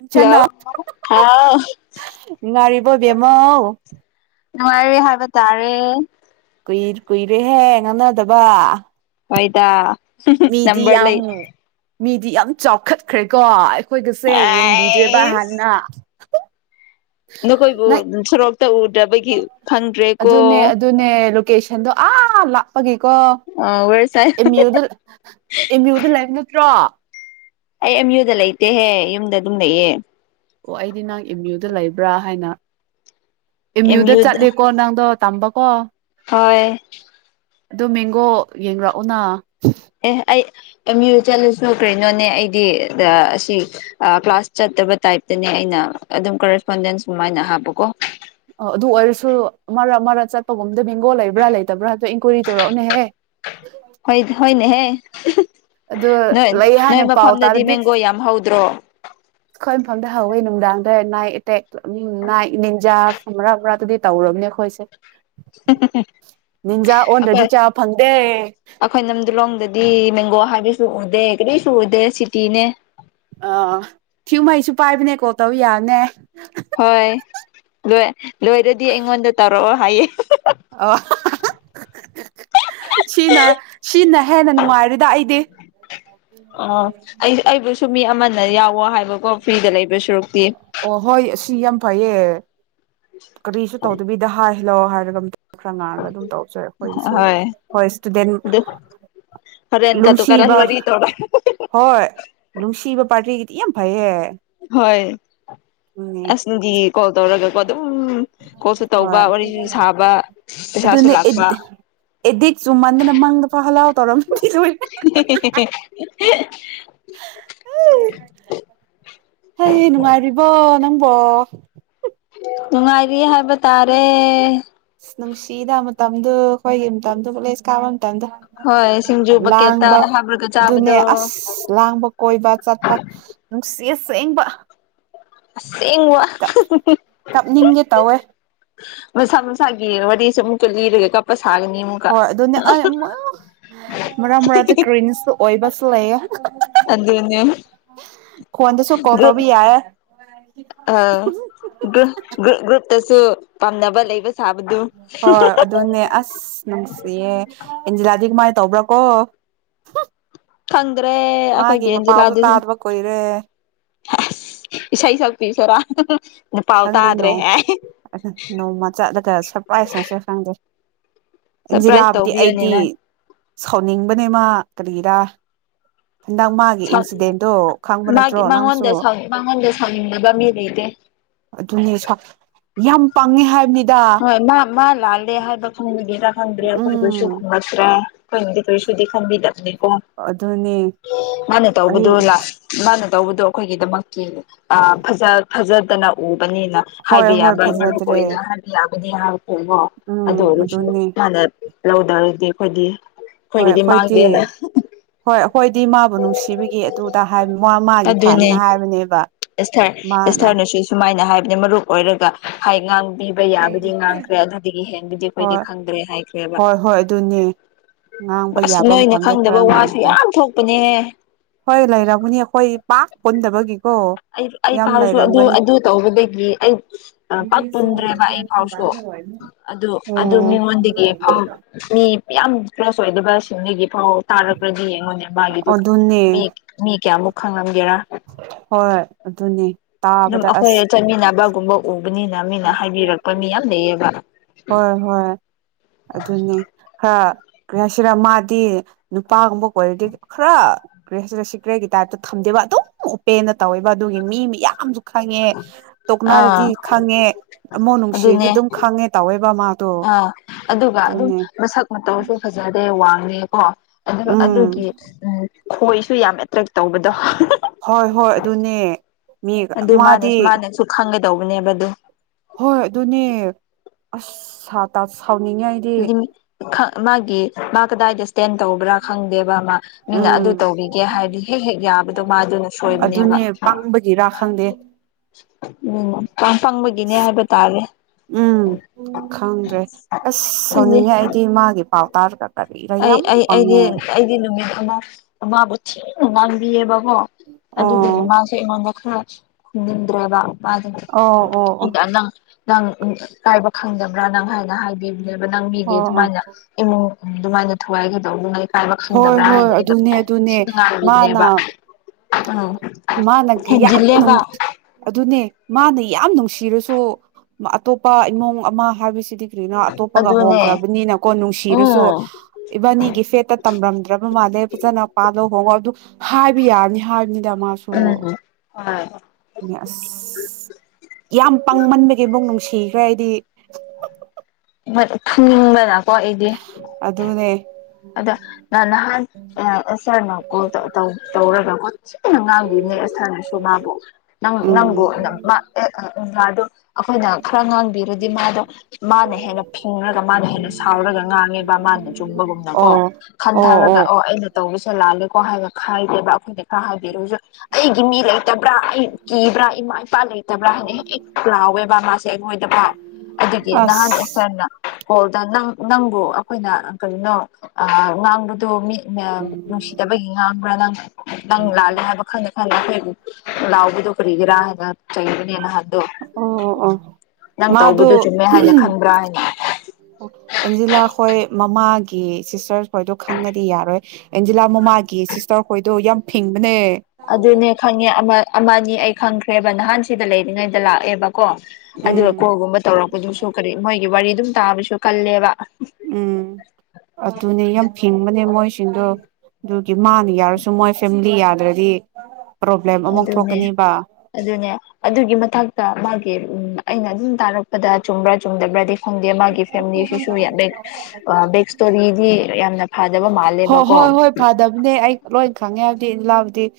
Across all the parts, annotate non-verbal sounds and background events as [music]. ꯏꯪꯆꯥꯅ hello ꯍꯥꯎ ꯅꯨꯡꯉꯥꯏꯔꯤꯕꯣ ꯕꯦꯝꯃꯧ ꯅꯨꯡꯉꯥꯏꯔꯤ ꯍꯥꯏꯕ ꯇꯥꯔꯦ ꯀꯨꯏꯗꯤ ꯀꯨꯏꯔꯦꯍꯦ ꯉꯥꯡꯅꯗꯕ ꯍꯣꯏꯗ ꯍꯨꯝ ꯍꯨꯝ ꯃꯤꯗꯤ ꯅꯝꯕꯔ ꯌꯥꯝ ꯂꯩ ꯃꯤꯗꯤ ꯌꯥꯝ ꯆꯥꯎꯈꯠꯈ꯭ꯔꯦꯀꯣ ꯑꯩꯈꯣꯏꯒꯁꯦ ꯌꯦꯡꯕꯤꯗ꯭ꯔꯦꯕ ꯑꯥꯏꯁ ꯍꯥꯟꯅ [unintelligible] ꯅꯈꯣꯏꯕꯨ ꯅꯪ ꯅꯨꯡꯁꯤꯔꯣꯛꯇ ꯎꯗꯕꯒꯤ ꯈꯪꯗ꯭ꯔꯦꯀꯣ ꯀꯦꯁꯟꯗꯣ ꯑꯥ ꯂꯥꯞꯄꯒꯤ ꯀꯣ ꯑ ꯋꯦꯔꯁꯥꯏ ꯑꯦꯝ ꯌꯨꯗ ꯑꯦꯝ ꯌꯨꯗ ꯂꯩꯕ ꯅꯠꯇ꯭ꯔꯣ ꯑꯩ ꯑꯦꯝ ꯌꯨꯗ ꯂꯩꯇꯦꯍꯦ ꯌꯨꯝꯗ ꯑꯗꯨꯝ ꯂꯩꯌꯦ ꯑꯣ ꯑꯩꯗꯤ ꯅꯪ ꯑꯦꯝ ꯌꯨꯗ ꯂꯩꯕ꯭ꯔꯥ ꯍꯥꯏꯅ ꯑꯦꯝ ꯌꯨꯗ ꯆꯠꯂꯦꯀꯣ ꯅꯪꯗꯣ ꯇꯝꯕ ꯀꯣ ꯍꯣꯏ ꯑꯗꯨ ꯃꯦꯡꯒꯣ ꯌꯦꯡꯔꯑꯣꯅ ꯑꯦ ꯑꯩ ꯑꯦꯝ ꯌꯨ ꯆꯠꯂꯁꯨ ꯀꯩꯅꯣꯅꯦ ꯑꯩꯗꯤ ꯑꯁꯤ ꯀ꯭ꯂꯥꯁ ꯆꯠꯇꯕ ꯇꯥꯏꯞꯇꯅꯦ ꯑꯩꯅ ꯑꯗꯨꯝ ꯀꯔꯦꯁꯄꯣꯟꯗꯦꯟꯁ ꯁꯃꯥꯏꯅ ꯍꯥꯞꯄꯀꯣ ꯑꯗꯨ ꯑꯣꯏꯔꯁꯨ ꯃꯔꯛ ꯃꯔꯛ ꯆꯠꯄꯒꯨꯝ ꯑꯝꯗꯕꯦꯡꯒꯣꯜ ꯂꯩꯕ꯭ꯔꯥ ꯂꯩꯇꯕ꯭ꯔꯥꯣ ꯏꯟꯀ꯭ꯋꯥꯏꯔꯤ ꯇꯧꯔꯛꯑꯣꯎꯅꯦꯍꯦ ꯍꯣꯏ ꯍꯣꯏꯅꯦꯍꯦ [inaudible] ꯑꯗꯨ ꯅꯣꯏ ꯂꯩ ꯅꯣꯏ ꯍꯥꯏꯅ ꯄꯥꯎ ꯃꯐꯝꯗꯗꯤ ꯇꯥꯔꯗꯤ ꯃꯦꯡꯒꯣ ꯌꯥꯝ ꯍꯧꯗ꯭ꯔꯣ ꯑꯩꯏꯐꯝꯗ [unintelligible] ꯍꯧꯋꯦ ꯅꯨꯡꯗꯥꯡꯗ ꯅꯥꯏ ꯑꯦꯇꯦꯛꯝ ꯅꯥꯏ [unintelligible] ꯅꯤꯟꯖꯥ ꯐꯔꯥ [unintelligible] ꯎꯔꯥ ꯑꯗꯨꯗꯤ ꯇꯧꯔꯕꯅꯦ ꯑꯩꯈꯣꯏꯁꯦ ꯅꯤꯟꯖꯥ ꯑꯩꯈꯣꯏ ꯑꯣꯟꯗ꯭ꯔꯗꯤ ꯆꯥꯕ ꯐꯪꯗꯦ ꯗꯤ ꯃꯦꯡꯒꯣ ꯍꯥꯏꯕꯤꯁꯨ ꯎꯗꯦ ꯀꯩꯗꯩꯁꯨ ꯎꯗꯦ ꯁꯤꯇꯤꯅꯦ ꯑ ꯊꯤꯌꯄꯃꯩꯁꯨ ꯄꯥꯏꯕꯅꯦ ꯀꯣꯜ ꯇꯧ ꯌꯥꯗ ꯅ ꯍꯣꯏ ꯂꯣꯏ ꯂꯣꯏꯔꯗꯤ ꯑꯩꯉꯣꯟꯗ ꯇꯧꯔꯛꯑꯣ ꯍꯥꯏꯌꯦ ꯑ [unintelligible] ꯁꯤꯅ ꯁꯤꯅ ꯍꯦꯟꯅ ꯅꯨꯡꯉꯥꯏꯔ ꯑ ꯑꯩ ꯑꯩꯕꯨ [unintelligible] ꯁꯨꯝ ꯃꯤ ꯑꯃꯅ ꯌꯥꯎꯋꯣ ꯍꯥꯏꯕꯀꯣ ꯐ꯭ꯔꯤꯗ ꯂꯩꯕ ꯁꯨꯔꯨꯛꯇꯤ ꯑꯣ ꯍꯣꯏ ꯁꯤ ꯌꯥꯝ ꯐꯩꯌꯦ [inaudible] ꯀꯔꯤꯁꯣ ꯇꯣꯗꯨꯕꯤꯗꯍꯥ ꯍꯜꯂꯣ ꯍꯥꯏꯔꯒꯝ [unintelligible] ꯈꯔ ꯉꯥꯡꯉꯒ ꯑꯗꯨꯝ ꯇꯧꯔꯁꯨꯦ ꯑꯩꯈꯣꯏꯒꯤꯁꯨ ꯍꯣꯏ ꯍꯣꯏ ꯏꯁꯇꯨꯗꯦꯟ ꯑꯗꯨ ꯍꯣꯔꯦꯟ ꯀꯥꯇꯨ ꯀꯥꯔꯟ ꯅꯨꯡꯁꯤꯕ ꯋꯥꯔꯤ ꯇꯧꯔ ꯍꯣꯏ ꯅꯨꯡꯁꯤꯕ ꯄꯥꯔꯇꯤ ꯌꯥꯝ ꯐꯌꯦ ꯍꯣꯏ ꯑꯁ ꯅꯨꯡꯇꯤꯒꯤ ꯀꯣꯜ ꯇꯧꯔꯒ ꯑꯗꯨꯝ ꯀꯣꯜꯁꯨ ꯇꯧꯕ ꯍꯣꯏ ꯋꯥꯔꯤꯁꯨ ꯁꯥꯕ ꯄꯩꯁꯥꯁꯨ ꯑꯗꯨꯅꯦ ꯂꯥꯛꯄ ꯇꯔꯝ ꯄꯨꯁꯨ [unintelligible] ꯑꯣ ꯅꯨꯡꯉꯥꯏꯔꯤ ꯍꯥꯏꯕ ꯇꯥꯔꯦ ꯑꯁ ꯅꯨꯡꯁꯤꯗ ꯃꯇꯝꯗꯨ ꯑꯩꯈꯣꯏꯒꯤ ꯃꯇꯝꯗꯨ ꯀꯣꯂꯦꯁ ꯀꯥ ꯃꯇꯝꯗ ꯍꯣꯏ ꯁꯤꯡꯖꯨ ꯕꯛꯀꯦꯠꯇ ꯂꯥꯡꯕ ꯍꯥꯞꯔꯒ ꯑꯗꯨꯅꯦ ꯆꯥꯕꯗꯣ ꯑꯁ ꯂꯥꯡꯕ ꯀꯣꯏꯕ ꯆꯠꯄ ꯅꯨꯡꯁ ꯌꯦ ꯁꯦꯡꯕ ꯆꯦꯡ ꯕ ꯀꯞꯅꯤꯡꯒꯦ ꯇꯧꯋꯦ ꯃꯁꯥ ꯃꯁꯥꯒꯤ ꯋꯥꯔꯤ ꯆꯥꯃꯨꯛ ꯀ ꯂꯤꯔꯒ ꯀꯄꯥꯁ ꯍꯣꯏ ꯑꯗꯨꯅꯦ ꯑꯩ ꯑꯃꯨ ꯃꯔꯛ ꯃꯔꯛ ꯇꯥ ꯀ꯭ꯔꯤꯟꯁꯇ ꯑꯣꯏꯕꯁꯨ ꯂꯩꯌꯦ ꯑꯗꯨꯅꯦ ꯈꯨꯟꯗꯁꯨ ꯀꯣꯜ ꯒ꯭ꯔꯨꯞ ꯇꯧꯕꯥ ꯌꯥ ꯑ ꯒ꯭ꯔꯨꯞ ꯒ꯭ꯔꯨꯞ ꯒ꯭ꯔꯨꯞꯇꯁꯨ ꯄꯥꯝꯅꯕ ꯂꯩꯕ ꯁꯥꯕꯗꯨ ꯍꯣꯏ ꯑꯗꯨꯅꯦ ꯑꯁ ꯅꯨꯡꯁꯤꯌꯦ ꯏꯟꯖꯤꯌꯥꯗꯤ ꯀꯃꯥꯏꯅ ꯇꯧꯕ꯭ꯔꯥ ꯀꯣ ꯈꯪ ꯃꯥꯒꯤ ꯃꯄꯥꯎꯁꯨ ꯇꯥꯗꯕ ꯀꯨꯏꯔꯦ ꯍꯦꯁ ꯏꯁꯩ ꯁꯛꯄꯤ ꯑꯞꯁꯔꯥ ꯈꯪꯗꯦ ꯅꯣꯡ ꯅꯣꯡꯃ ꯆꯠꯂꯒ ꯁꯔꯄ꯭ꯔꯥꯏꯖ ꯇꯧꯁꯦꯔꯥ ꯈꯪꯗꯦ ꯑꯟꯖꯤꯂꯥ ꯁꯔꯄ꯭ꯔꯥꯏꯖ ꯕꯨꯗꯤ ꯇꯧꯕꯤꯌꯨꯅꯦ ꯑꯩꯗꯤ ꯅꯪ ꯁꯥꯎꯅꯤꯡꯕꯅꯦ ꯃꯥ ꯀꯔꯤꯒꯤꯔꯥ ꯃꯥꯒꯤ ꯅꯠꯇ꯭ꯔꯣ ꯅꯪꯁꯨ ꯃꯉꯣꯟꯗ ꯃꯉꯣꯟꯗ ꯁꯥꯎꯅꯤꯡꯗꯕ ꯃꯤ ꯂꯩꯇꯦ ꯑꯗꯨꯅꯤ ꯁꯛ ꯌꯥꯝ ꯄꯥꯡꯉꯦ ꯍꯥꯏꯕꯅꯤ ꯍꯣꯏ ꯃꯥ ꯃꯥ ꯂꯥꯜꯂꯦ ꯍꯥꯏꯕ ꯈꯪꯕꯒꯤꯔꯥꯥ ꯈꯟꯗ꯭ꯔꯦ ꯑꯈꯣꯏꯕꯨꯁꯨꯨ ꯎꯝ ꯅꯁ꯭ꯔ ꯈꯣꯏꯅꯥꯗꯤ ꯀꯔꯤꯁꯨꯗꯤ ꯈꯟꯕꯤꯗꯕꯅꯦ ꯑꯣ ꯑꯗꯨꯅꯦ ꯃꯥꯅ ꯑꯩ ꯇꯧꯕꯗꯨ ꯃꯥꯅ ꯇꯧꯕꯗꯣ ꯑꯩꯈꯣꯏꯒꯤꯗꯃꯛ ꯀꯤ ꯑ ꯐꯖ ꯐꯖꯗꯅ ꯎꯕꯅꯤꯅ ꯍꯣꯏ ꯍꯥꯏꯕ ꯍꯣꯏ ꯌꯥꯕ ꯃꯔꯨ ꯐꯖꯗ꯭ꯔꯦ ꯑꯣꯏꯅ [unintelligible] ꯅꯤ ꯀꯩꯅꯣ ꯑꯗꯣ ꯎꯝ ꯅꯨꯡꯁꯤ ꯑꯗꯨꯅꯦ ꯍꯥꯅꯥ ꯂꯧꯗꯔꯗꯤ ꯑꯩꯈꯣꯏꯗꯤ ꯍꯣꯏ ꯑꯩꯈꯣꯏꯒꯤꯗꯤ ꯑꯩꯈꯣꯏꯗꯤ ꯃꯥꯡꯗꯦꯅ ꯍꯣꯏ ꯑꯩꯈꯣꯏꯗꯤ ꯃꯥꯕꯨ ꯅꯨꯡꯁꯤꯕꯒꯤ ꯑꯗꯨꯗ ꯃꯥ ꯃꯥꯒꯤ ꯑꯗꯨꯅꯦ ꯐꯅ ꯍꯥꯏꯕꯅꯦꯕ ꯃꯥꯅ ꯅ ꯃꯔꯨꯞ ꯑꯣꯏꯔꯒ ꯍꯥꯏ ꯉꯥꯡꯕꯤ ꯑꯩ ꯌꯥꯕꯨꯗꯤ ꯉꯥꯡꯈ꯭ꯔꯦ ꯑꯗꯨꯗꯒꯤ ꯍꯦꯟꯕꯨꯗꯤ ꯑꯩꯈꯣꯏꯗꯤ ꯍꯣꯏ ꯈꯪꯗ꯭ꯔꯦ ꯍꯥꯏꯈ꯭ꯔꯦꯕ ꯍꯣꯏ ꯍꯣꯏ ꯑꯗꯨꯅꯦ ꯉꯥꯡꯕ ꯑꯁ ꯌꯥꯕ ꯅꯣꯏꯅ ꯃꯐꯝꯗ ꯈꯔ ꯈꯪꯗꯕ ꯋꯥꯁꯨ ꯉꯥꯡꯈ꯭ꯔꯦ ꯌꯥꯝ ꯊꯣꯛꯄꯅꯦꯍ ꯍꯣꯏ ꯂꯥꯏꯔ ꯑꯃꯅꯤꯅꯤ ꯑꯩꯈꯣꯏ ꯄꯥꯛ ꯄꯣꯟꯟꯗꯕꯒꯤ ꯑꯩ ꯑꯩ ꯐꯥꯎꯁꯨ ꯑꯗꯨ ꯑꯗꯨ ꯇꯧꯕꯗꯒꯤ ꯑꯩ ꯄꯥꯛ ꯄꯨꯟꯗ꯭ꯔꯦꯕ ꯑꯩ ꯐꯥꯎꯁꯨ ꯑꯗꯨ ꯑꯗꯨ ꯑꯣ ꯃꯤꯉꯣꯟꯗꯒꯤ ꯐꯥꯎ ꯃꯤ ꯌꯥꯝ ꯄ꯭ꯂꯁ ꯑꯣꯏꯗꯕꯁꯤꯡꯒꯤ ꯑꯧ ꯇꯥꯔꯛꯄ꯭ꯔꯗꯤ ꯌꯦꯡꯉꯣꯟꯗ ꯃꯥꯒꯤꯗꯨ ꯃꯤ ꯑꯗꯨꯅꯦ ꯃꯤ ꯀꯌꯥꯃꯨꯛ ꯈꯪꯂꯝꯒꯦꯔꯥ [inaudible] ꯍꯣꯏ ꯍꯣꯏ ꯑꯗꯨꯅꯦ ꯇꯥꯕꯗ ꯑꯁ ꯕꯅꯤꯅ ꯃꯤꯅ ꯍꯥꯏꯕꯤꯔꯛꯄ ꯃꯤ ꯌꯥꯝ ꯂꯩꯌꯦꯕ ꯍꯣꯏ ꯍꯣꯏ ꯑꯗꯨꯅꯤ ꯀꯁꯤꯔ ꯃꯥꯗꯤ ꯄꯄꯥꯒꯨꯝꯕ ꯀ꯭ꯋꯥꯂꯤꯇꯤ ꯈꯔ ꯀ꯭ꯔꯦ ꯁꯤ ꯁꯤ ꯀ꯭ꯔꯦꯒꯤ ꯇꯥꯏꯞꯇ ꯊꯝꯗꯦꯕ ꯑꯗꯨꯝ ꯎꯞꯄꯦꯟꯅ ꯇꯧꯋꯦꯕ ꯑꯗꯨꯒꯤ ꯃꯤ ꯌꯥꯝꯌꯥꯝꯁꯨ ꯈꯪꯉꯦ ꯑꯥ ꯇꯣꯛꯅꯥꯔꯗꯤ ꯈꯪꯉꯦ ꯑꯃꯣ ꯅꯨꯡꯁꯤꯔꯗꯤ ꯑꯗꯨꯅꯦ ꯑꯗꯨꯝ ꯈꯪꯉꯦ ꯃꯥꯗꯣ ꯑꯥ ꯑꯗꯨꯒ ꯑꯗꯨꯝ ꯑꯗꯨꯅꯦ ꯃꯁꯛ ꯃꯇꯧꯁꯨ ꯐꯖꯗꯦ ꯋꯥꯡꯉ ꯑ ꯀꯣ ꯑꯗꯨ ꯎꯝ ꯑꯗꯨꯒꯤ ꯎ ꯈꯣꯏꯁꯨ ꯌꯥꯝ ꯑꯦꯇ꯭ꯔꯦꯛ ꯇꯧꯕꯗꯣ ꯍꯣꯏ ꯍꯣꯏ ꯑꯗꯨꯅꯦ ꯃꯤ ꯑꯗꯨ ꯃꯥꯗꯤ ꯃꯥꯅꯁꯨ ꯃꯥꯅꯁꯨ ꯈꯪꯉꯩ ꯇꯧꯕꯅꯦꯕ ꯑꯗꯨ ꯍꯣꯏ ꯑꯗꯨꯅꯦ ꯑꯁ ꯇ ꯁꯥꯎꯅꯤꯡꯉꯥꯏꯗꯤ ꯃꯥꯒꯤ ꯃꯥꯀꯗꯥꯗꯤꯁ ꯦꯟ ꯇꯧꯕ꯭ꯔꯥ ꯈꯪꯗꯦꯕ ꯑꯃ ꯃꯤꯅ ꯑꯗꯨ ꯎꯝ ꯇꯧꯕꯤꯒꯦ ꯍꯥꯏꯔꯗꯤ ꯍꯦꯛ ꯍꯦꯛ ꯌꯥꯕꯗꯣ ꯃꯥꯗꯨꯅ ꯁꯣꯏꯕꯅꯦꯕ ꯑꯗꯨꯅꯦ ꯄꯪꯕꯒꯤꯔꯥ ꯈꯪꯗꯦ ꯎ ꯎꯝ ꯈꯪꯗ꯭ꯔꯦ ꯑꯁ ꯑ ꯁꯥꯎꯅꯤꯡꯉꯦ ꯑꯩꯗꯤ ꯃꯥꯒꯤ ꯄꯥꯎ ꯇꯥꯔ ꯑꯩ ꯑꯩ ꯑꯩꯒꯤ ꯑꯩꯒꯤ ꯅꯨꯃꯤꯠ ꯑꯃ ꯑꯃꯕꯨ ꯒꯤꯌꯦꯕꯥ ꯑꯣ ꯑꯗꯨꯗꯒꯤ ꯑꯣ ꯃꯥꯁꯦ ꯑꯩꯉꯣꯟꯗ ꯈꯔ ꯗ꯭ꯔ ꯋꯥ ꯑꯣ ꯑꯣ ꯏ ꯑꯣ ꯅꯪ ꯀꯥꯏꯕ ꯈꯪꯗꯕ꯭ꯔꯥ ꯅꯪ ꯍꯥꯏꯅ ꯍꯥꯏꯕꯤꯕꯥ ꯕ ꯅꯪ ꯃꯤꯒꯤ ꯑꯣ ꯑꯣ ꯑꯗꯨꯃꯥꯏꯅ ꯏꯃꯨꯡ ꯑꯗꯨꯃꯥꯏꯅ ꯊꯨꯒꯥꯏꯒꯗꯧꯕ ꯑꯗꯨꯅ ꯍꯣꯏ ꯍꯣꯏ ꯑꯗꯨꯅꯦ ꯑꯗꯨꯅꯦ ꯃꯥꯅ ꯉꯥꯡꯕꯤꯕꯅꯦꯕ ꯎꯝ ꯃꯥꯅ ꯌꯥꯝ ꯍꯦꯟꯖꯤꯜꯂꯦꯕ ꯑꯗꯨꯅꯦ ꯃꯥꯅ ꯌꯥꯝ ꯅꯨꯡꯁꯤ ꯁꯤꯤꯔꯁꯨ ꯑꯇꯣꯞꯄ ꯏꯃꯨꯡ ꯑꯃ ꯍꯥꯏꯕꯁꯤꯗꯤ ꯀꯅꯣ ꯑꯇꯣꯞꯄꯒ ꯑꯗꯨꯅꯦ ꯍꯣꯡꯈ꯭ꯔꯕꯅꯤꯅꯀꯣ ꯅꯨꯡꯁꯤꯔꯁꯨ ꯎꯝ ꯏꯕꯥꯅꯤꯒꯤ ꯐꯦꯠꯇ ꯇꯝꯂꯝꯝꯗ꯭ꯔꯕ ꯃꯥꯜꯂꯦ ꯐꯖꯅ ꯄꯥꯜꯂ ꯍ ꯑꯗꯨ ꯍꯥꯏꯕ ꯌꯥꯅꯤ ꯍꯥꯏ ꯃꯥꯁꯨ ꯎꯝ ꯍꯣꯏ ꯑꯁ ꯌꯥꯝ ꯄꯥꯡꯃꯟꯕꯒꯤꯕꯨꯨꯛ ꯅꯨꯡꯁꯤꯠ ꯊꯀ꯭ꯔ ꯏꯗꯤ ꯊꯅꯤꯡꯕ ꯂꯥꯛ ꯀꯣꯗꯤ ꯑꯗꯨꯅꯦ ꯑꯗ ꯅꯥꯟ ꯍꯥꯥꯟ ꯁꯔꯀꯣ ꯇꯧ ꯇꯧꯔꯒ ꯀꯣ ꯊꯤꯅ ꯉꯥꯡꯗꯣꯏꯅꯦ ꯁꯥꯔꯅꯁꯨꯣ ꯃꯥꯕꯨ ꯅꯪ ꯅꯪꯒꯣ ꯎꯝ ꯒꯥꯥꯗꯣ ꯑꯩꯈꯣꯏꯅ ꯈꯔ ꯉꯥꯡꯕꯤꯔꯗꯤ ꯃꯥꯗꯣ ꯃꯥꯅ ꯍꯦꯟꯅ ꯐꯤꯡꯉꯒ ꯃꯥꯅ ꯍꯦꯟꯅ ꯁꯥꯎꯔꯒ ꯉꯥꯡꯉꯦꯕ ꯃꯥꯅ ꯆꯨꯝꯕꯒꯨꯝꯕ ꯀꯣ ꯈꯟꯊꯔꯒ ꯑꯣ ꯑꯩꯅ ꯇꯧꯕꯁꯦ ꯂꯥꯜꯂꯦꯀꯣ ꯍꯥꯏꯒ ꯈꯥꯏꯗꯦꯕ ꯑꯩꯈꯣꯏꯅ ꯈꯔ ꯍꯥꯏꯕꯤꯔꯨꯁꯨ ꯑꯩꯒꯤ ꯃꯤ ꯂꯩ ꯕ꯭ꯔꯥ ꯑꯩ ꯀꯤꯕ꯭ꯔꯥ ꯏꯃꯥ ꯏꯄꯥ ꯂꯩꯇꯕ꯭ꯔꯥ ꯍꯥꯏꯅ ꯍꯦꯛ ꯍꯦꯛ ꯂꯥꯎꯋꯦꯕ ꯃꯥꯁꯦ ꯑꯩꯉꯣꯏꯗ ꯄ ꯑꯗꯨꯒꯤ ꯅꯍꯥꯟ ꯑꯁ ꯑꯦꯁꯔꯅ ꯍꯣꯜꯗ ꯅꯪ ꯅꯪꯕꯨ ꯑꯩꯈꯣꯏꯅ ꯀꯔꯤꯅꯣ ꯑ ꯉꯥꯡꯕꯗꯣ ꯃꯤ ꯅꯨꯡꯁꯤꯗꯕꯒꯤ ꯉꯥꯡꯕ꯭ꯔꯥ ꯅꯪ ꯅꯪ ꯂꯥꯜꯂꯦ ꯍꯥꯏꯕ ꯈꯪꯗꯦ ꯈꯪꯗꯦ ꯑꯩꯈꯣꯏꯕꯨ ꯂꯥꯎꯎꯕꯤꯗꯨ ꯐꯔꯤꯒꯔꯥ ꯍꯥꯏ ꯆꯪꯗꯅꯤꯅ ꯍꯥꯏ ꯑꯣ ꯑꯣ ꯑꯣ ꯃꯥꯗꯨ ꯇꯧꯕꯗꯨ ꯆꯨꯝꯃꯦ ꯍꯥꯏꯅ ꯈꯟꯕ꯭ꯔꯥ ꯍꯥꯏꯅ ꯑꯦꯟꯖꯤꯂꯥ ꯍꯣꯏ ꯃꯃꯥꯒꯤ ꯁꯤꯁꯇꯔ ꯍꯣꯏꯗꯣ ꯈꯪꯉꯗꯤ ꯌꯥꯔꯣꯏ ꯑꯦꯟꯖꯤꯂꯥ ꯃꯃꯥꯒꯤ ꯁꯤꯁꯇꯔ ꯍꯣꯏꯗꯣ ꯌꯥꯝ ꯐꯤꯡꯕꯅꯦ ꯑꯗꯨꯅꯦ ꯈꯪꯉꯦ ꯑꯃ ꯑꯃꯅꯤ ꯑꯩ ꯈꯪꯈ꯭ꯔꯦꯕ ꯅꯍꯥꯟ ꯁꯤꯗ ꯂꯩꯔꯤꯉꯩꯗ ꯂꯥꯛꯑꯦꯕ ꯀꯣ ꯑꯗꯨꯒ ꯎꯝ ꯀꯣꯜꯒꯨꯝꯕ ꯇꯧꯔꯛꯄꯗꯨꯁꯨ ꯀꯔꯤ ꯃꯣꯏꯒꯤ ꯋꯥꯔꯤ ꯑꯗꯨꯝ ꯇꯥꯕꯁꯨ ꯀꯜꯂꯦꯕ ꯎꯝ ꯑꯗꯨꯅꯦ ꯌꯥꯝ ꯐꯤꯡꯕꯅꯦ ꯃꯣꯏꯁꯤꯡꯗꯣ ꯑꯗꯨꯒꯤ ꯃꯥꯅ ꯌꯥꯔꯁꯨ ꯃꯣꯏ ꯐꯦꯃꯤꯂꯤ ꯌꯥꯗ꯭ꯔꯗꯤ ꯄ꯭ꯔꯣꯕ꯭ꯂꯦꯝ ꯑꯃꯨꯛ ꯑꯗꯨꯅꯦ ꯊꯣꯛꯀꯅꯤꯕ ꯑꯗꯨꯅꯦ ꯑꯗꯨꯒꯤ ꯃꯊꯛꯇ ꯃꯥꯒꯤ ꯎꯝ ꯑꯩꯅ ꯑꯗꯨꯝ ꯇꯥꯔꯛꯄꯗ ꯆꯨꯝꯕ꯭ꯔꯥ ꯆꯨꯝꯗꯕ꯭ꯔꯗꯤ ꯈꯪꯗꯦ ꯃꯥꯒꯤ ꯐꯦꯃꯤꯂꯤꯁꯤꯁꯨ ꯌꯥꯝ ꯦꯛ ꯕꯦꯛ ꯏꯁꯇꯣꯔꯤꯗꯤ ꯌꯥꯝꯅ ꯐꯗꯕ ꯍꯣꯏ ꯃꯥꯜꯂꯦꯕꯀꯣ ꯂꯥꯕꯨꯗꯤ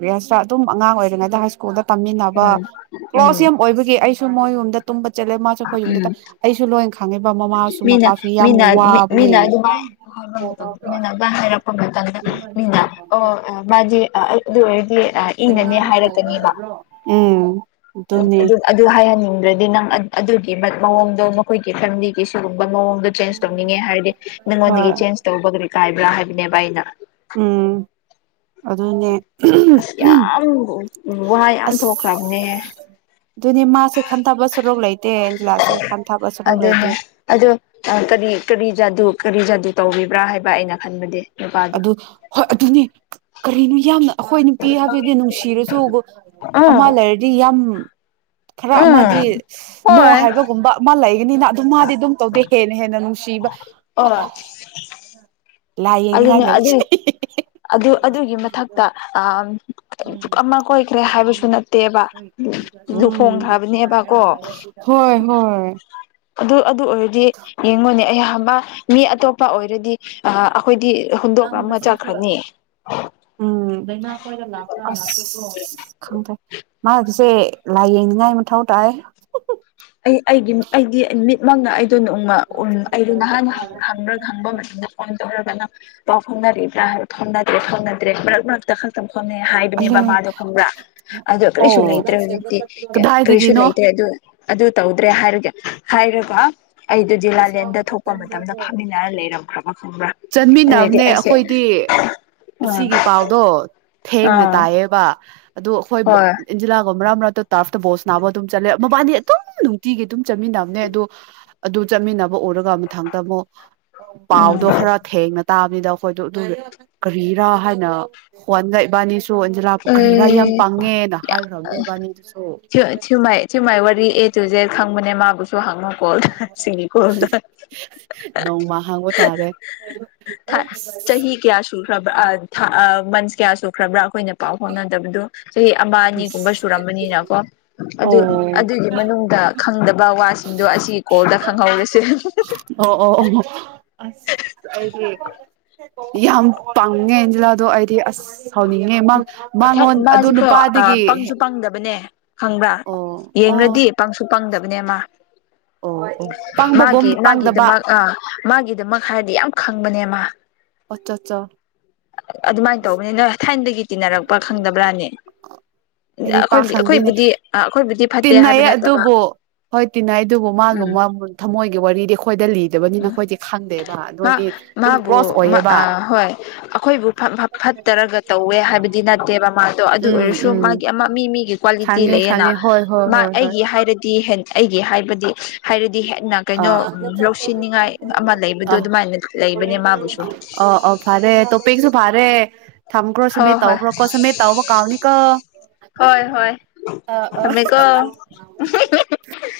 ꯔꯤꯌꯥꯁ ꯑꯗꯨꯝ ꯑꯉꯥꯡ ꯑꯣꯏꯔꯤꯉꯩꯗ ꯍꯥꯏ ꯁ꯭ꯀꯨꯜꯗ ꯇꯝꯃꯤꯟꯅꯕ ꯎꯝ ꯎꯝ ꯀ꯭ꯂꯣꯁ ꯌꯥꯝ ꯑꯣꯏꯕꯒꯤ ꯑꯩ ꯃꯣꯏ ꯌꯨꯝꯝꯗ ꯇꯨꯝꯕ ꯆꯠꯂꯦ ꯃꯥꯁꯨ ꯑꯩꯈꯣꯏ ꯌꯨꯝꯗꯇ ꯑꯩ ꯃꯤꯅ ꯃꯤꯅ ꯋꯥꯕꯅꯦ ꯃꯤꯅ ꯑꯗꯨꯃꯥꯏ ꯍꯥꯏꯕ ꯃꯇꯝꯗ ꯃꯤꯅ ꯑꯗꯨꯃꯥꯏ ꯍꯥꯏꯔꯛꯄ ꯃꯇꯝꯗ ꯃꯤꯅ ꯑꯣ ꯃꯥꯗꯤ ꯑꯗꯨ ꯏꯪꯅꯅꯦ ꯍꯥꯏꯔꯛꯀꯅꯦꯕ ꯎꯝ ꯑꯗꯨꯅꯦ ꯑꯗꯨ ꯑꯗꯨ ꯍꯥꯏꯍꯟꯅꯤꯡꯉꯤ ꯗꯤ ꯅꯪ ꯑꯗꯨꯒꯤ ꯃꯑꯣꯡꯗꯣ ꯃꯈꯣꯏꯒꯤ ꯐꯦꯃꯤꯂꯤ ꯁꯤꯒꯨꯝꯕ ꯃꯑꯣꯡꯗꯣ ꯆꯦꯟꯖ ꯇꯧꯅꯤꯡꯉꯦ ꯍꯥꯏꯔꯗꯤ ꯅꯪꯉꯣꯟꯗꯒꯤ ꯍꯣꯏ ꯆꯦꯟꯖ ꯇꯧꯕꯒ ꯀꯥꯏꯕ꯭ꯔꯥ ꯍꯥꯏꯕꯅꯦꯕ ꯑꯩꯅ ꯎꯝ ꯑꯗꯨꯅꯦ ꯑꯁ ꯌꯥꯝ ꯎ ꯋꯥꯍ ꯌꯥꯝ ꯊꯣꯛꯈ꯭ꯔꯕꯅꯦ ꯑꯗꯨꯅꯤ ꯃꯥꯁꯦ ꯈꯟꯊꯕ ꯁꯨꯔꯣꯛ ꯂꯩꯇꯦ ꯑꯦꯟꯖꯤꯂꯥꯁꯦ ꯈꯟꯊꯕ ꯁꯔꯨꯛ ꯑꯗꯨꯅꯦ ꯂꯩꯇꯦ ꯑꯗꯣ ꯀꯔꯤ ꯀꯔꯤꯖꯥꯗꯨ ꯀꯔꯤꯖ ꯑꯗꯨ ꯇꯧꯕꯤꯕ꯭ꯔꯥ ꯍꯥꯏꯕ ꯑꯩꯅ ꯈꯟꯕꯗꯤ ꯅꯨꯄꯥꯗꯣ ꯑꯗꯨ ꯍꯣꯏ ꯑꯗꯨꯅꯤ ꯀꯔꯤꯅꯣ ꯌꯥꯝꯅ ꯑꯩꯈꯣꯏ ꯅꯨꯄꯤ ꯍꯥꯏꯕꯗꯤ ꯅꯨꯡꯁꯤꯔꯁꯨ ꯑꯃ ꯎꯝ ꯂꯩꯔꯗꯤ ꯌꯥꯝ ꯈꯔ ꯎꯝ ꯑꯃꯗꯤ ꯅꯣ ꯍꯣꯏ ꯍꯥꯏꯕꯒꯨꯝꯕ ꯑꯃ ꯂꯩ ꯅꯤꯅ ꯑꯗꯨꯝ ꯃꯥꯗꯤ ꯑꯗꯨꯝ ꯇꯧꯗꯦ ꯍꯦꯟꯅ ꯍꯦꯟꯅ ꯕ ꯑꯣ ꯑ ꯂꯌꯦꯅꯤ [inaudible] ꯑꯗꯨꯅꯦ ꯑꯗꯨꯏ ꯑꯗꯨ ꯑꯗꯨꯒꯤ ꯃꯊꯛꯇ ꯑ ꯑꯃ ꯀꯣꯏꯈ꯭ꯔꯦ ꯍꯥꯏꯕꯁꯨ ꯅꯠꯇꯦꯕ ꯎꯝ ꯂꯨꯍꯣꯡꯈ꯭ꯔꯕꯅꯦꯕ ꯀꯣ ꯍꯣꯏ ꯍꯣꯏ ꯑꯗꯨ ꯑꯗꯨ ꯑꯣꯏꯔꯗꯤ ꯌꯦꯡꯉꯣꯅꯦ ꯑꯩꯍꯥꯛ ꯃꯤ ꯑꯇꯣꯞꯄ ꯑꯣꯏꯔꯗꯤ ꯑꯩꯈꯣꯏꯗꯤ ꯍꯨꯝꯗꯣ ꯀ ꯃ ꯆ ꯎꯝ ꯂꯅꯥ ꯈꯣꯏ ꯈꯪꯗ꯭ꯔꯦ ꯃꯥ ꯁꯦ ꯂꯥꯏ ꯌꯦꯡꯅꯤꯡꯉꯥꯏ ꯃꯊꯧ ꯇꯥꯏ ꯑꯩ ꯑꯩꯒꯤ ꯑꯩꯗꯤ ꯃꯤꯠꯃꯛꯪꯅ ꯑꯩ ꯑꯗꯨ ꯎ ꯎ ꯑꯩꯗ ꯅꯍꯥꯟ ꯍꯪꯕ꯭ꯔꯥ ꯈꯪꯕ ꯃꯇꯝꯗ ꯐꯣꯟ ꯇꯧꯔꯒꯅ ꯄ ꯐꯔꯤꯕ꯭ꯔ ꯍꯥꯏ ꯐꯥꯎꯗ꯭ꯔꯦ ꯐꯥꯎꯗ꯭ꯔꯦ ꯃꯔ ꯊ ꯈꯣꯅ ꯍꯥꯏꯕꯅꯦ ꯑꯂꯦ ꯕꯃꯥꯗꯣ ꯈꯪꯕ꯭ꯔꯥ ꯑꯗꯣ ꯑꯣ ꯀꯔꯤꯁꯨ ꯂꯩꯇ꯭ꯔꯦ ꯍꯧꯖꯤꯛꯇꯤ ꯀꯔꯤꯁꯨ ꯀꯗꯥꯏꯗꯒꯤꯅꯣ ꯂꯩꯇ꯭ꯔꯦ ꯑꯗꯨ ꯑꯗꯨ ꯇꯧꯗ꯭ꯔꯦ ꯍꯥꯏꯔꯒꯦ ꯍꯥꯏꯔꯒ ꯑꯩꯗꯨꯗꯤ ꯂꯥꯂꯦꯟꯗ ꯊꯣꯛꯄ ꯃꯇꯝꯗ ꯐꯥꯃꯤꯟꯅꯔ ꯂꯩꯔꯝꯈ꯭ꯔꯕ ꯈꯪꯕ꯭ꯔꯥ ꯑꯗꯨꯗꯤ ꯆꯟꯃꯤꯟꯅꯕꯅꯦ ꯑꯩꯁꯦ ꯑꯩꯈꯣꯏꯗꯤ ꯑꯥ ꯑꯁꯤꯒꯤ ꯄꯥꯎꯗꯣ ꯊꯦꯡꯅ ꯑꯥ ꯇꯥꯏꯌꯦꯕ ꯑꯗꯣ ꯑꯩꯈꯣꯏꯕ ꯍꯣꯏ ꯏꯟꯖꯤꯂꯥꯒꯕ ꯃꯔꯥ ꯃꯔ ꯇꯥꯔꯐꯇ ꯕꯣꯜꯁ ꯅꯥꯕ ꯑꯗꯨꯝ ꯆꯠꯂꯦ ꯃꯕꯥꯅꯤ ꯑꯗꯨꯝ ꯅꯨꯡꯇꯤꯒꯤ ꯑꯗꯨꯝ ꯆꯠꯃꯤꯟꯅꯕꯅꯦ ꯑꯗꯨ ꯑꯗꯨ ꯆꯠꯃꯤꯟꯅꯕ ꯎꯔꯒ ꯃꯊꯪꯗ ꯑꯃꯨꯛ ꯎꯝ ꯄꯥꯎꯗꯣ ꯈꯔ [inaudible] ꯀꯔꯤꯔꯥ ꯌꯥꯝ ꯄꯪꯉꯦꯅ ꯍꯥꯏꯈ꯭ꯔꯕꯅꯦ ꯏꯕꯥꯅꯤꯗꯨꯁꯨ ꯎ ꯊꯌꯃꯥꯏ ꯋꯥꯔꯤꯔꯤ ꯑꯦꯖꯨꯖꯦ ꯈꯪꯕꯅꯦ ꯃꯥ ꯀꯆꯁꯨ ꯍꯉꯛ ꯁꯤꯒꯤꯀꯣꯟꯗ ꯅꯣꯡꯃ ꯍꯪꯕ ꯇꯥꯔꯦ ꯍ ꯀꯌꯥ ꯁ ꯃꯟꯁ ꯀꯌꯥ ꯁꯈ꯭ꯔꯕ꯭ꯔꯥ ꯑꯩꯈꯣꯏꯅ ꯄꯥꯎ ꯍꯅ ꯗꯕꯗꯨ ꯆꯍꯤ ꯑꯃ ꯑꯅꯤꯒꯨꯝꯕ ꯑꯁ ꯁꯨꯔꯝꯕꯅꯤꯅꯀꯣ ꯑꯗꯨ ꯑꯣ ꯑꯗꯨꯒꯤ ꯃꯅꯨꯡꯗ ꯈꯪꯗꯕ ꯋꯥꯁꯤꯡꯗꯣ ꯑꯁꯤꯒꯤ ꯀꯣꯜꯗ ꯈꯪꯍꯧꯔꯁꯦ ꯑꯁ ꯑꯩꯗꯤ ꯌꯥꯝ ꯄꯥꯡꯉꯦ ꯏꯟꯖꯤꯂꯥꯗꯣ ꯑꯩꯗꯤ ꯑꯁ ꯁꯥꯎꯅꯤꯡꯉꯉꯦ ꯃꯉꯣꯟ ꯑꯗꯨ ꯃꯥꯁꯤꯀꯣ ꯅꯨꯄꯥꯗꯒꯤ ꯍꯪꯕ꯭ꯔꯥ ꯑꯣ ꯑꯣ ꯌꯦꯡꯗꯤ ꯄꯪꯁ ꯐꯪꯗꯕꯅꯦꯃ ꯑꯣ ꯑꯣ ꯄꯪꯕꯒꯨꯝ ꯃꯥꯒꯤꯦ ꯃꯥꯒꯤꯗꯨ ꯃꯥ ꯄꯪꯗꯕ ꯑ ꯃꯥꯒꯤ ꯑꯗꯨꯗꯃꯛ ꯍꯥꯏꯔꯗꯤ ꯌꯥꯝ ꯈꯪꯕꯅꯦꯃ ꯄꯆ ꯆ ꯑꯗꯨꯃꯥꯏꯅ ꯇꯧꯕꯅꯤꯅ ꯊꯥꯏꯅꯗꯒꯤ ꯇꯤꯟꯅꯔꯛꯄ ꯈꯪꯗꯕ꯭ꯔꯥꯅꯦ ꯑꯩꯗꯤ ꯑꯩꯈꯣꯏ ꯄꯥꯛ ꯈꯪꯗꯦꯅꯦ ꯑꯩꯈꯣꯏꯕꯨꯗꯤ ꯑꯩꯈꯣꯏꯕꯨꯗꯤ ꯐꯠꯇꯦ ꯇꯤꯟꯅꯩ ꯍꯥꯏꯕ ꯅꯠꯇꯕ ꯑꯗꯨꯕꯨ ꯍꯣꯏ ꯇꯤꯟꯅꯩ ꯑꯗꯨꯕꯨ ꯃꯥꯒ ꯎꯝ ꯊꯃꯣꯏꯒꯤ ꯋꯥꯔꯤꯗꯤ ꯑꯩꯈꯣꯏꯗ ꯂꯤꯗꯕꯅꯤꯅ ꯎꯝ ꯑꯩꯈꯣꯏꯗꯤ ꯈꯪꯗꯦꯕ ꯃꯥ ꯅꯣꯏꯗꯤ ꯑꯗꯨꯝ ꯃꯥꯕꯨ ꯀ꯭ꯂꯣꯁ ꯑꯣꯏꯌꯦꯕ ꯍꯣꯏ ꯑꯩꯈꯣꯏꯕꯨ ꯐꯠꯇꯔꯒ ꯇꯧꯋꯦ ꯍꯥꯏꯕꯗꯤ ꯅꯠꯇꯦꯕ ꯃꯥꯗꯣ ꯑꯗꯨ ꯎꯝ ꯑꯣꯏꯔꯁꯨ ꯎꯝ ꯃꯥꯒꯤ ꯑꯃ ꯃꯤ ꯃꯤꯒꯤ ꯀ꯭ꯋꯥꯂꯤꯇꯤ ꯈꯪꯉꯦ ꯂꯩꯌꯦꯅ ꯈꯪꯉꯦ ꯍꯣꯏ ꯍꯣꯏ ꯍꯣꯏ ꯍꯣꯏ ꯑꯩꯒꯤ ꯍꯥꯏꯔꯗꯤ ꯍ ꯑꯩꯒꯤ ꯍꯥꯏꯕꯗꯤ ꯍꯥꯏꯔꯗꯤ ꯀꯩꯅꯣ ꯑꯥ ꯂꯧꯁꯤꯟꯅꯤꯡꯉꯥꯏ ꯑꯃ ꯂꯩꯕꯗꯣ ꯑ ꯑꯗꯨꯃꯥꯏꯅ ꯂꯩꯕꯅꯦ ꯃꯥꯕꯨꯁꯨ ꯑ ꯑ ꯐꯔꯦ ꯇꯣ ꯄꯤꯁꯨ ꯐꯔꯦ ꯊꯝꯈ꯭ꯔꯣ ꯁꯨꯃꯦꯠ ꯍꯣꯏ ꯍꯣꯏ ꯇꯧꯈ꯭ꯔꯣꯀꯣ ꯁꯨꯃꯦꯠ ꯇꯧꯕ ꯀꯥꯎꯅꯤꯀꯣ ꯍꯣꯏ ꯍꯣꯏ ꯑ ꯑ ꯊꯝꯃꯦꯀꯣ